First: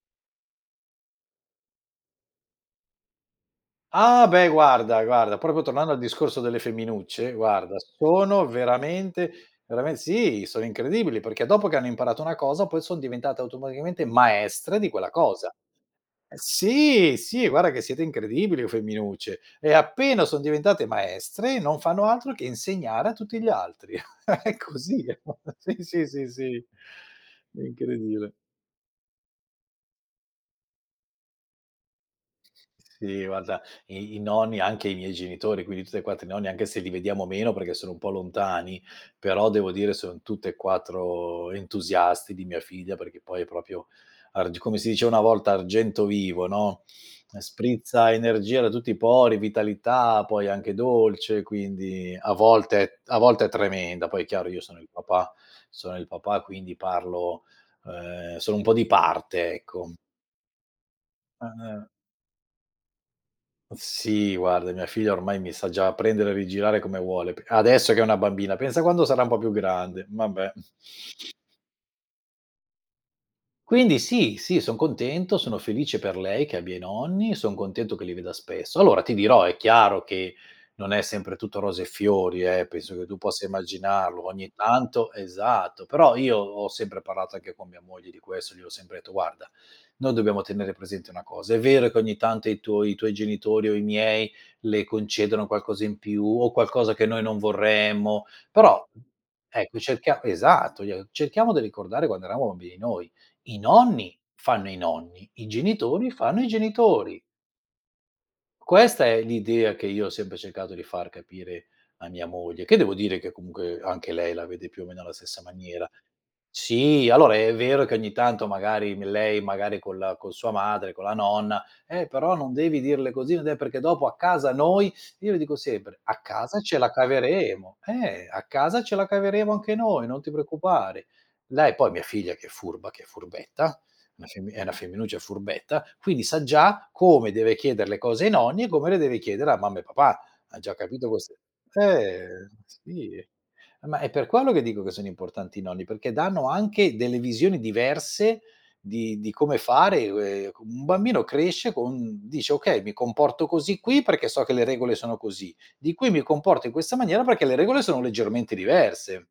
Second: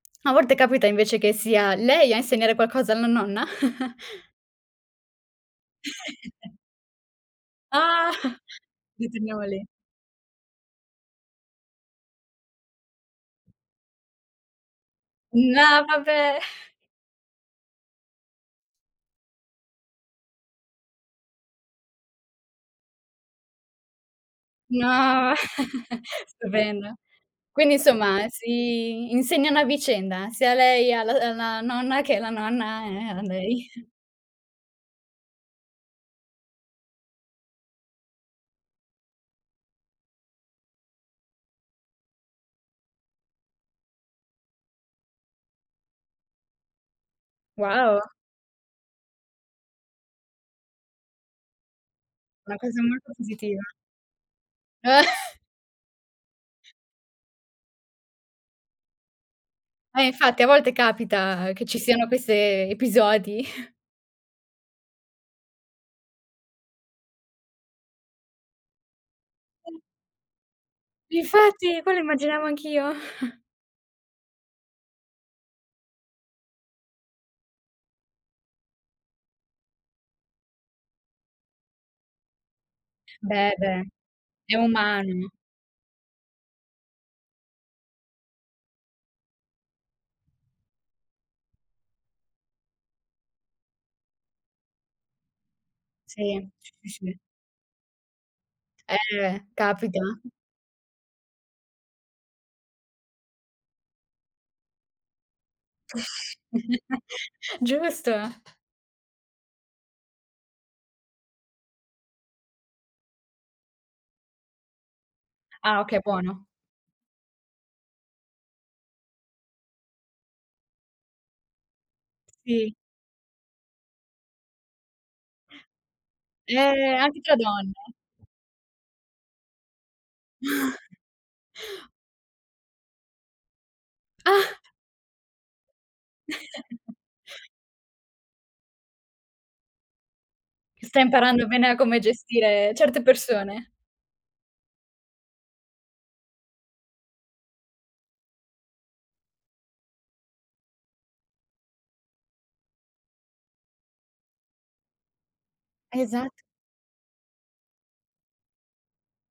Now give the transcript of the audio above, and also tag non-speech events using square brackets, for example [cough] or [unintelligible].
A volte capita invece che sia lei a insegnare qualcosa alla nonna? [chuckles] Ah, beh, guarda, guarda proprio tornando al discorso [chuckles] delle femminucce, guarda Ah. sono Gli veramente, usignoli. verame sì, sono incredibili perché dopo che hanno imparato una cosa, poi son diventate automaticamente maestre di quella cosa. No, Eh, vabbè. [chuckles] sì, sì, guarda che siete incredibili, oh, femminucce. E appena son diventate maestre, non fanno altro che insegnare a tutti gli altri. [chuckles] È così, No, [chuckles] sì, sì, [chuckles] sì, sì. stupenda. È Quindi, insomma, incredibile. si insegnano a vicenda, sia lei al alla nonna, che la nonna, ehm, a Sì, guarda, lei. [chuckles] i i nonni anche i miei genitori, quindi tutti e 4 i nonni, anche se li vediamo meno, perché sono un po' lontani, però devo dire sono tutt'e 4 entusiasti di mia figlia, perché poi è proprio arg come si dice una volta, argento vivo, no; ehm, Wow. sprizza energia da tutti i pori, vitalità, poi anche dolce, quindi a Una cosa volte molto a volte è positiva. tremenda. Poi è chiaro, io sono il papà [chuckles] sono il papà, quindi parlo uhm, sono un po' di parte, ecco. Eh, infatti a volte capita che ci Ah-ah. siano queste episodi. [chuckles] Sì, guarda mia figlia ormai mi sa già prendere e rigirare come vuole, p adesso che è una bambina, pensa quando sarà un po' più [unintelligible] grande, vabbè. Infatti, quello immaginavo anch'io. [chuckles] Quindi sì, sì, son contento, sono felice per lei che abbia i nonni, son contento che li veda spesso. Allora ti dirò, è chiaro che non è sempre tutto rose e fiori, eh, penso che tu possa Beh, beh, immaginarlo, ogni è tanto umano. esatto, però io ho sempre parlato anche con mia moglie di questo. Gli ho sempre detto: "Guarda, noi dobbiamo tenere presente una cosa: è vero che ogni tanto i tuoi i tuoi genitori o i miei le concedono qualcosa in più Sì, o sì, qualcosa che sì. noi non vorremmo, però Eh, ecco, capita. cerchia" esatto, gli ho "cerchiamo di ricordare quando eravamo bambini noi: i nonni fanno i nonni, i genitori fanno i [chuckles] genitori." Giusto. Questa è l'idea che io ho sempre cercato di far capire a mia moglie, che devo dire che, comunque, anche lei la vede più o meno alla stessa Ah, maniera. okay, buono. Sì, allora è vero che ogni tanto magari m lei magari con la con sua madre, con la nonna: "Eh, però non Sì. devi dirle così, non è perché dopo a casa noi" io le dico sempre: "A casa ce la Eh, anche tra donne. caveremo. Eh, a casa ce la caveremo anche noi, non ti [chuckles] preoccupare." Lei poi, mia figlia che è furba, che è furbetta, è una femmi è una [chuckles] femminuccia, è furbetta, quindi sa già [chuckles] come deve chieder le cose ai nonni e come le deve chiedere a mamma e papà. Ha già Che sta capito queste imparando bene a come eh, eh, gestire certe sì. persone. Ma è per quello che dico che sono importanti i nonni, perché danno anche delle visioni diverse di di come fare, [unintelligible] con un bambino cresce con dice: "Okay, mi comporto così qui perché so che le regole sono così, di qui mi Esat comporto in questa maniera perché le regole sono leggermente diverse."